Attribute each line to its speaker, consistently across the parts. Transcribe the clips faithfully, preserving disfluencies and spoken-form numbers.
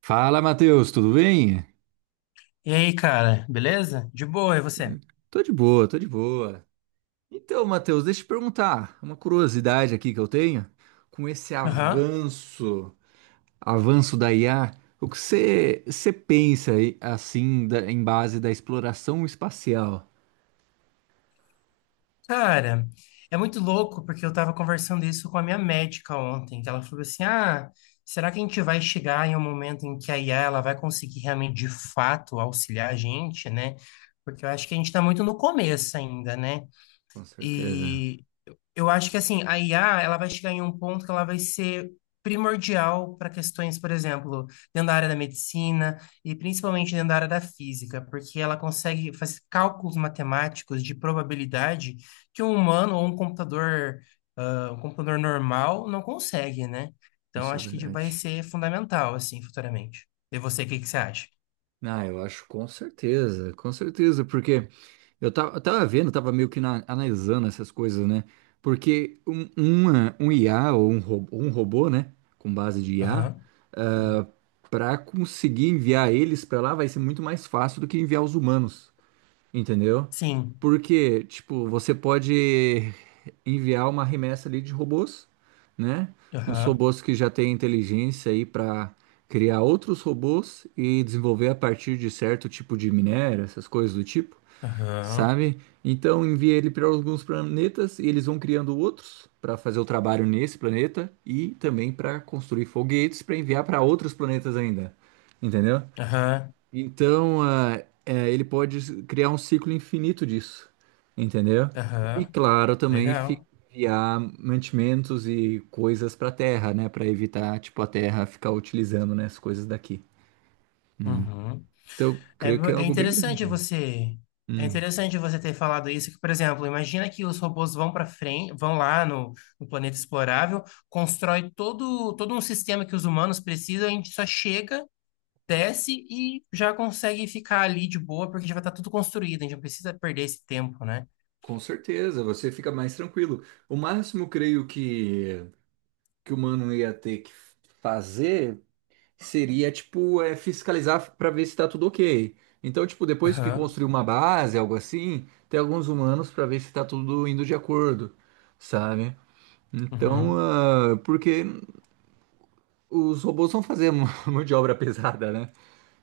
Speaker 1: Fala, Matheus, tudo bem?
Speaker 2: E aí, cara, beleza? De boa, e você?
Speaker 1: Tô de boa, tô de boa. Então, Matheus, deixa eu te perguntar, uma curiosidade aqui que eu tenho, com esse
Speaker 2: Aham.
Speaker 1: avanço, avanço da I A, o que você você pensa aí, assim, da- em base da exploração espacial?
Speaker 2: Cara, é muito louco porque eu tava conversando isso com a minha médica ontem, que ela falou assim: "Ah, será que a gente vai chegar em um momento em que a I A ela vai conseguir realmente de fato auxiliar a gente, né? Porque eu acho que a gente tá muito no começo ainda, né?"
Speaker 1: Com certeza,
Speaker 2: E Eu acho que assim, a I A, ela vai chegar em um ponto que ela vai ser primordial para questões, por exemplo, dentro da área da medicina e principalmente dentro da área da física, porque ela consegue fazer cálculos matemáticos de probabilidade que um humano ou um computador, ah, um computador normal não consegue, né? Então,
Speaker 1: isso é
Speaker 2: acho que vai
Speaker 1: verdade.
Speaker 2: ser fundamental, assim, futuramente. E você, o que que você acha?
Speaker 1: Ah, eu acho com certeza, com certeza, porque eu tava, eu tava vendo, eu tava meio que na- analisando essas coisas, né? Porque um, uma- um I A ou um, ro- um robô, né? Com base de I A,
Speaker 2: Aham.
Speaker 1: para conseguir enviar eles para lá vai ser muito mais fácil do que enviar os humanos, entendeu?
Speaker 2: Sim.
Speaker 1: Porque, tipo, você pode enviar uma remessa ali de robôs, né? Uns
Speaker 2: Aham.
Speaker 1: robôs que já têm inteligência aí para criar outros robôs e desenvolver a partir de certo tipo de minério, essas coisas do tipo,
Speaker 2: Aham.
Speaker 1: sabe? Então envia ele para alguns planetas e eles vão criando outros para fazer o trabalho nesse planeta e também para construir foguetes para enviar para outros planetas ainda, entendeu?
Speaker 2: Aham.
Speaker 1: Então ah, é, ele pode criar um ciclo infinito disso, entendeu? E
Speaker 2: Aham.
Speaker 1: claro, também fi-
Speaker 2: Legal.
Speaker 1: enviar mantimentos e coisas para a Terra, né? Para evitar tipo a Terra ficar utilizando, né, as coisas daqui. Hum. Então eu
Speaker 2: É,
Speaker 1: creio
Speaker 2: mu-
Speaker 1: que é
Speaker 2: é
Speaker 1: algo bem
Speaker 2: interessante
Speaker 1: grande.
Speaker 2: você, é
Speaker 1: Hum.
Speaker 2: interessante você ter falado isso, que, por exemplo, imagina que os robôs vão para frente, vão lá no, no planeta explorável, constrói todo, todo um sistema que os humanos precisam, a gente só chega, desce e já consegue ficar ali de boa, porque já vai estar tudo construído, a gente não precisa perder esse tempo, né?
Speaker 1: Com certeza, você fica mais tranquilo. O máximo, creio que, que o mano ia ter que fazer seria, tipo, é, fiscalizar para ver se tá tudo ok. Então, tipo, depois que
Speaker 2: Aham,
Speaker 1: construir uma base, algo assim, tem alguns humanos para ver se tá tudo indo de acordo, sabe? Então,
Speaker 2: uhum,
Speaker 1: ah, porque os robôs vão fazer mão de obra pesada, né?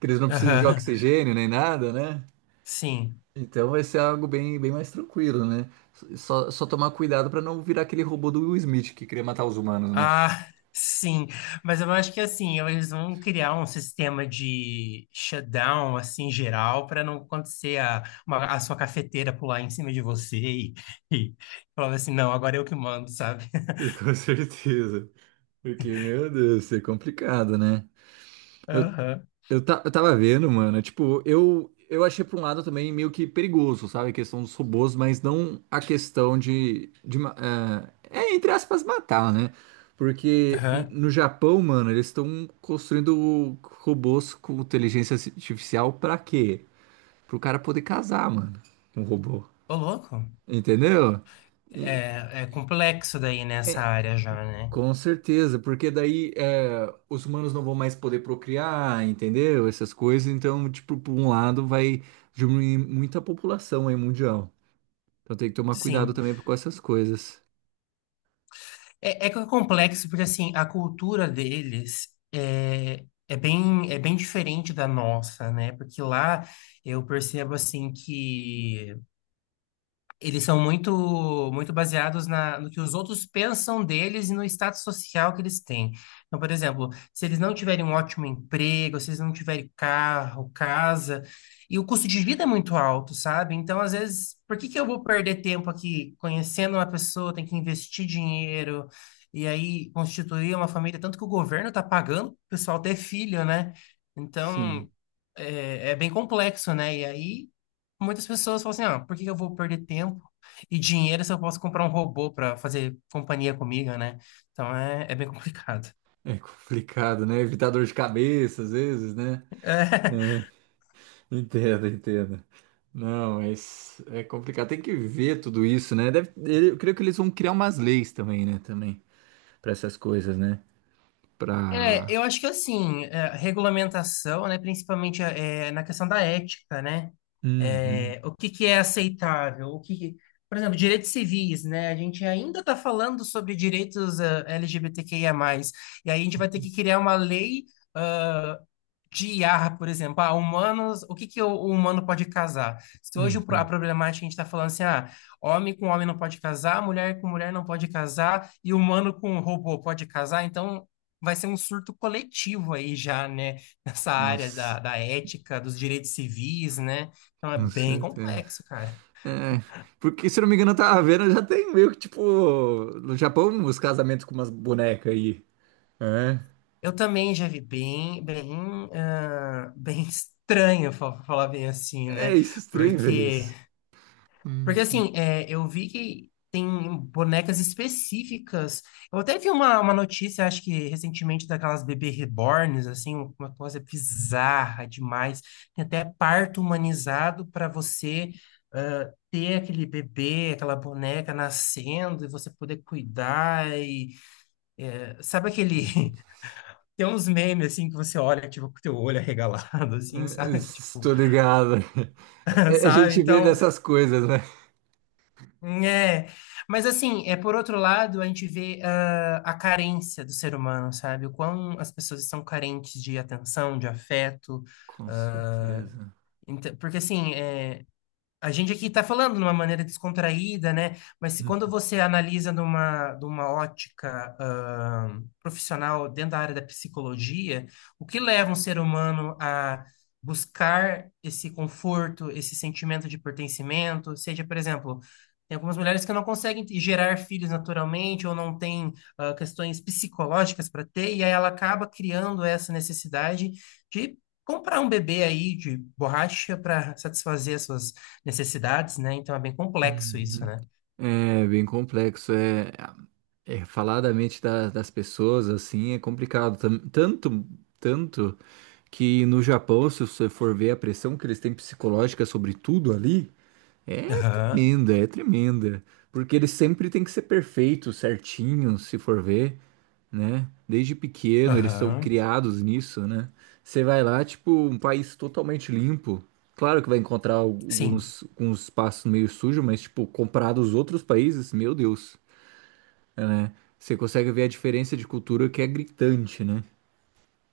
Speaker 1: Que eles não precisam de
Speaker 2: aham,
Speaker 1: oxigênio nem nada, né?
Speaker 2: sim.
Speaker 1: Então vai ser algo bem, bem mais tranquilo, né? Só, só tomar cuidado pra não virar aquele robô do Will Smith que queria matar os humanos, né?
Speaker 2: Ah, sim. Mas eu acho que assim, eles vão criar um sistema de shutdown assim geral para não acontecer a, uma- a sua cafeteira pular em cima de você e, e falar assim, não, agora eu que mando, sabe?
Speaker 1: Com certeza. Porque, meu Deus, isso é complicado, né? Eu,
Speaker 2: Aham.
Speaker 1: eu, ta- eu tava vendo, mano, tipo, eu, eu achei por um lado também meio que perigoso, sabe? A questão dos robôs, mas não a questão de, de ma- é, é, entre aspas, matar, né? Porque n-
Speaker 2: Aham.
Speaker 1: no Japão, mano, eles estão construindo robôs com inteligência artificial pra quê? Pro cara poder casar, mano, com o robô.
Speaker 2: Ô, louco.
Speaker 1: Entendeu? E-
Speaker 2: É, é complexo daí nessa
Speaker 1: é,
Speaker 2: área já, né?
Speaker 1: com certeza, porque daí é, os humanos não vão mais poder procriar, entendeu? Essas coisas, então, tipo, por um lado vai diminuir muita população aí mundial. Então tem que tomar cuidado
Speaker 2: Sim.
Speaker 1: também com essas coisas.
Speaker 2: É, é que é complexo, porque assim, a cultura deles é, é bem, é bem diferente da nossa, né? Porque lá eu percebo assim que eles são muito muito baseados na, no que os outros pensam deles e no status social que eles têm. Então, por exemplo, se eles não tiverem um ótimo emprego, se eles não tiverem carro, casa, e o custo de vida é muito alto, sabe? Então, às vezes, por que que eu vou perder tempo aqui conhecendo uma pessoa, tem que investir dinheiro e aí constituir uma família, tanto que o governo está pagando o pessoal ter filho, né?
Speaker 1: Sim,
Speaker 2: Então, é, é bem complexo, né? E aí muitas pessoas falam assim, ah, por que que eu vou perder tempo e dinheiro se eu posso comprar um robô para fazer companhia comigo, né? Então é, é bem complicado.
Speaker 1: é complicado, né? Evitar dor de cabeça às vezes, né? É, entendo, entendo. Não, mas é complicado. Tem que ver tudo isso, né? Deve- eu creio que eles vão criar umas leis também, né? Também, para essas coisas, né?
Speaker 2: É,
Speaker 1: Pra.
Speaker 2: eu acho que assim, é, regulamentação, né, principalmente é, é na questão da ética, né?
Speaker 1: Uhum,
Speaker 2: É, o que que é aceitável? O que, que- por exemplo, direitos civis, né? A gente ainda está falando sobre direitos ah, LGBTQIA+, e aí a gente vai ter que criar uma lei ah, de I A R, por exemplo. Ah, humanos, o que que o, o humano pode casar? Se hoje o pro- a
Speaker 1: uhum.
Speaker 2: problemática a gente está falando assim, ah, homem com homem não pode casar, mulher com mulher não pode casar, e humano com robô pode casar, então vai ser um surto coletivo aí já, né? Nessa
Speaker 1: Com,
Speaker 2: área
Speaker 1: c-
Speaker 2: da, da ética, dos direitos civis, né? Então é
Speaker 1: com
Speaker 2: bem
Speaker 1: certeza.
Speaker 2: complexo, cara.
Speaker 1: É, porque se não me engano, eu tava vendo, já tem meio que tipo. No Japão, os casamentos com umas bonecas aí. É.
Speaker 2: Eu também já vi bem, bem, ah, bem estranho, fa- falar bem assim,
Speaker 1: É
Speaker 2: né?
Speaker 1: isso, estranho, é
Speaker 2: Porque,
Speaker 1: isso. Hum.
Speaker 2: porque assim, é, eu vi que tem bonecas específicas. Eu até vi uma, uma notícia, acho que recentemente, daquelas bebê reborns, assim, um, uma coisa bizarra demais. Tem até parto humanizado para você. Ah, ter aquele bebê, aquela boneca nascendo e você poder cuidar e sabe aquele
Speaker 1: Uhum.
Speaker 2: Tem uns memes, assim, que você olha, tipo, com o teu olho arregalado, assim,
Speaker 1: É,
Speaker 2: sabe? Tipo,
Speaker 1: estou ligado. É, a
Speaker 2: sabe?
Speaker 1: gente vê
Speaker 2: Então,
Speaker 1: dessas coisas, né?
Speaker 2: hum, é... Mas, assim, é, por outro lado, a gente vê ah, a carência do ser humano, sabe? O quão as pessoas estão carentes de atenção, de afeto.
Speaker 1: Com
Speaker 2: ah,
Speaker 1: certeza.
Speaker 2: ent- porque, assim, é, a gente aqui está falando de uma maneira descontraída, né? Mas se
Speaker 1: Hum,
Speaker 2: quando você analisa numa, numa ótica, ah, profissional dentro da área da psicologia, o que leva um ser humano a buscar esse conforto, esse sentimento de pertencimento, seja, por exemplo, tem algumas mulheres que não conseguem te- gerar filhos naturalmente ou não têm, ah, questões psicológicas para ter, e aí ela acaba criando essa necessidade de comprar um bebê aí de borracha para satisfazer as suas necessidades, né? Então é bem complexo
Speaker 1: Uhum.
Speaker 2: isso, né?
Speaker 1: É bem complexo, é, é falar da mente da- das pessoas assim é complicado. Tam- tanto tanto que no Japão, se você for ver a pressão que eles têm psicológica sobre tudo ali, é
Speaker 2: Aham,
Speaker 1: tremenda, é tremenda, porque eles sempre têm que ser perfeitos, certinhos, se for ver, né? Desde pequeno eles são
Speaker 2: aham.
Speaker 1: criados nisso, né? Você vai lá, tipo, um país totalmente limpo. Claro que vai encontrar
Speaker 2: Sim.
Speaker 1: alguns, alguns espaços meio sujos, mas, tipo, comparado aos outros países, meu Deus, né? Você consegue ver a diferença de cultura que é gritante, né?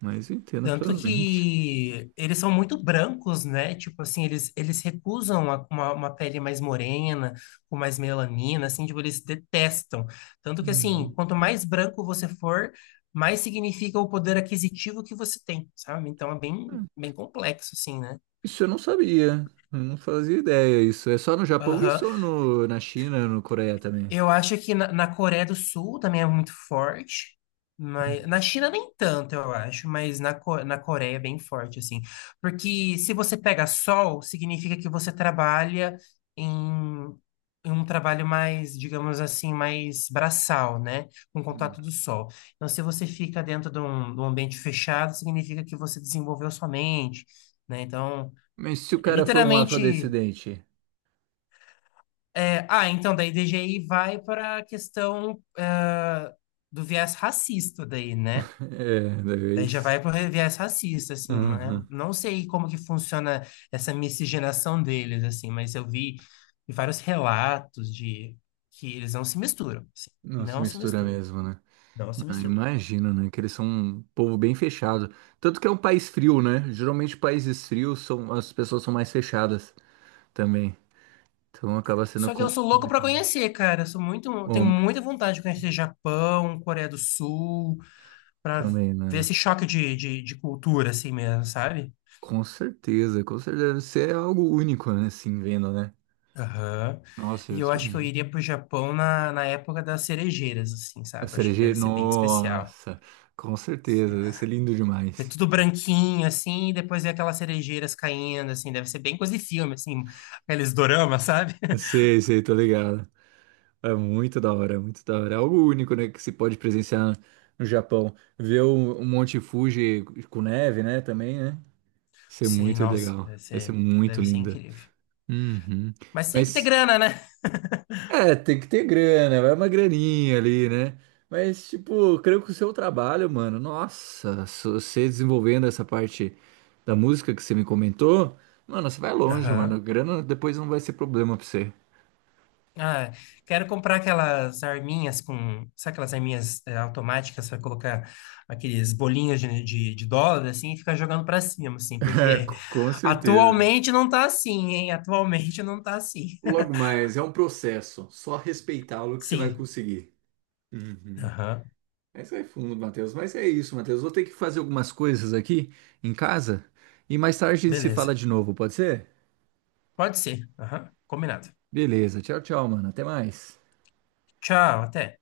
Speaker 1: Mas eu entendo
Speaker 2: Tanto
Speaker 1: plenamente.
Speaker 2: que eles são muito brancos, né? Tipo assim, eles, eles recusam a- uma, uma pele mais morena, com mais melanina, assim, tipo, eles detestam. Tanto que, assim,
Speaker 1: Uhum.
Speaker 2: quanto mais branco você for, mais significa o poder aquisitivo que você tem, sabe? Então é bem, bem complexo, assim, né?
Speaker 1: Isso eu não sabia. Eu não fazia ideia. Isso é só no Japão,
Speaker 2: Aham.
Speaker 1: isso ou no, na China, no Coreia também?
Speaker 2: Eu acho que na, na Coreia do Sul também é muito forte, mas na China nem tanto, eu acho, mas na, Co- na Coreia é bem forte, assim. Porque se você pega sol, significa que você trabalha em, em um trabalho mais, digamos assim, mais braçal, né? Com
Speaker 1: Uhum.
Speaker 2: contato do sol. Então, se você fica dentro de um, de um ambiente fechado, significa que você desenvolveu sua mente, né? Então,
Speaker 1: Mas se o
Speaker 2: é
Speaker 1: cara for um
Speaker 2: literalmente.
Speaker 1: afrodescendente?
Speaker 2: É, ah, então, daí D G I vai para a questão ah, do viés racista daí, né?
Speaker 1: É, da
Speaker 2: Daí já
Speaker 1: vez.
Speaker 2: vai para o viés racista, assim, né?
Speaker 1: Uhum.
Speaker 2: Não sei como que funciona essa miscigenação deles, assim, mas eu vi vários relatos de que eles não se misturam, assim,
Speaker 1: Não
Speaker 2: não se
Speaker 1: mistura
Speaker 2: misturam,
Speaker 1: mesmo, né?
Speaker 2: não se
Speaker 1: Ah,
Speaker 2: misturam.
Speaker 1: imagino, né? Que eles são um povo bem fechado. Tanto que é um país frio, né? Geralmente países frios são as pessoas são mais fechadas também. Então acaba sendo
Speaker 2: Só que
Speaker 1: com-
Speaker 2: eu sou louco para
Speaker 1: complicado.
Speaker 2: conhecer, cara. Eu sou muito, tenho
Speaker 1: Hum,
Speaker 2: muita vontade de conhecer Japão, Coreia do Sul, para
Speaker 1: também, né?
Speaker 2: ver
Speaker 1: Né?
Speaker 2: esse choque de, de, de cultura, assim mesmo, sabe?
Speaker 1: Com certeza, com certeza. Isso é algo único, né? Assim, vendo, né?
Speaker 2: Aham.
Speaker 1: Nossa, é
Speaker 2: E eu
Speaker 1: outro
Speaker 2: acho que eu
Speaker 1: mundo.
Speaker 2: iria pro Japão na, na época das cerejeiras, assim,
Speaker 1: A
Speaker 2: sabe? Eu acho que deve
Speaker 1: cerejeira,
Speaker 2: ser bem especial.
Speaker 1: nossa, com certeza. Deve ser lindo
Speaker 2: Ver
Speaker 1: demais.
Speaker 2: tudo branquinho, assim, e depois ver aquelas cerejeiras caindo, assim, deve ser bem coisa de filme, assim, aqueles doramas, sabe?
Speaker 1: Eu sei, sei, tô ligado. É muito da hora, é muito da hora. É algo único, né, que se pode presenciar no Japão. Ver o um Monte Fuji com neve, né, também, né? Isso é
Speaker 2: Sim,
Speaker 1: muito
Speaker 2: nossa,
Speaker 1: legal.
Speaker 2: deve
Speaker 1: Vai ser
Speaker 2: ser,
Speaker 1: muito
Speaker 2: deve ser
Speaker 1: linda.
Speaker 2: incrível.
Speaker 1: Uhum.
Speaker 2: Mas tem que ter
Speaker 1: Mas,
Speaker 2: grana, né?
Speaker 1: é, tem que ter grana, vai uma graninha ali, né? Mas, tipo, creio que o seu trabalho, mano, nossa, se você desenvolvendo essa parte da música que você me comentou, mano, você vai longe, mano.
Speaker 2: Aham.
Speaker 1: Grana depois não vai ser problema pra você.
Speaker 2: Ah, quero comprar aquelas arminhas com. Sabe aquelas arminhas eh, automáticas para colocar aqueles bolinhos de, de, de dólar, assim, e ficar jogando para cima, assim,
Speaker 1: É,
Speaker 2: porque
Speaker 1: com certeza.
Speaker 2: atualmente não tá assim, hein? Atualmente não tá assim.
Speaker 1: Logo mais, é um processo. Só respeitá-lo que você vai
Speaker 2: Sim.
Speaker 1: conseguir. Uhum.
Speaker 2: Aham.
Speaker 1: Mas vai fundo, Matheus. Mas é isso, Matheus. Vou ter que fazer algumas coisas aqui em casa e mais tarde a gente se
Speaker 2: Beleza.
Speaker 1: fala de novo, pode ser?
Speaker 2: Pode ser. Aham. Combinado.
Speaker 1: Beleza. Tchau, tchau, mano. Até mais.
Speaker 2: Tchau, até.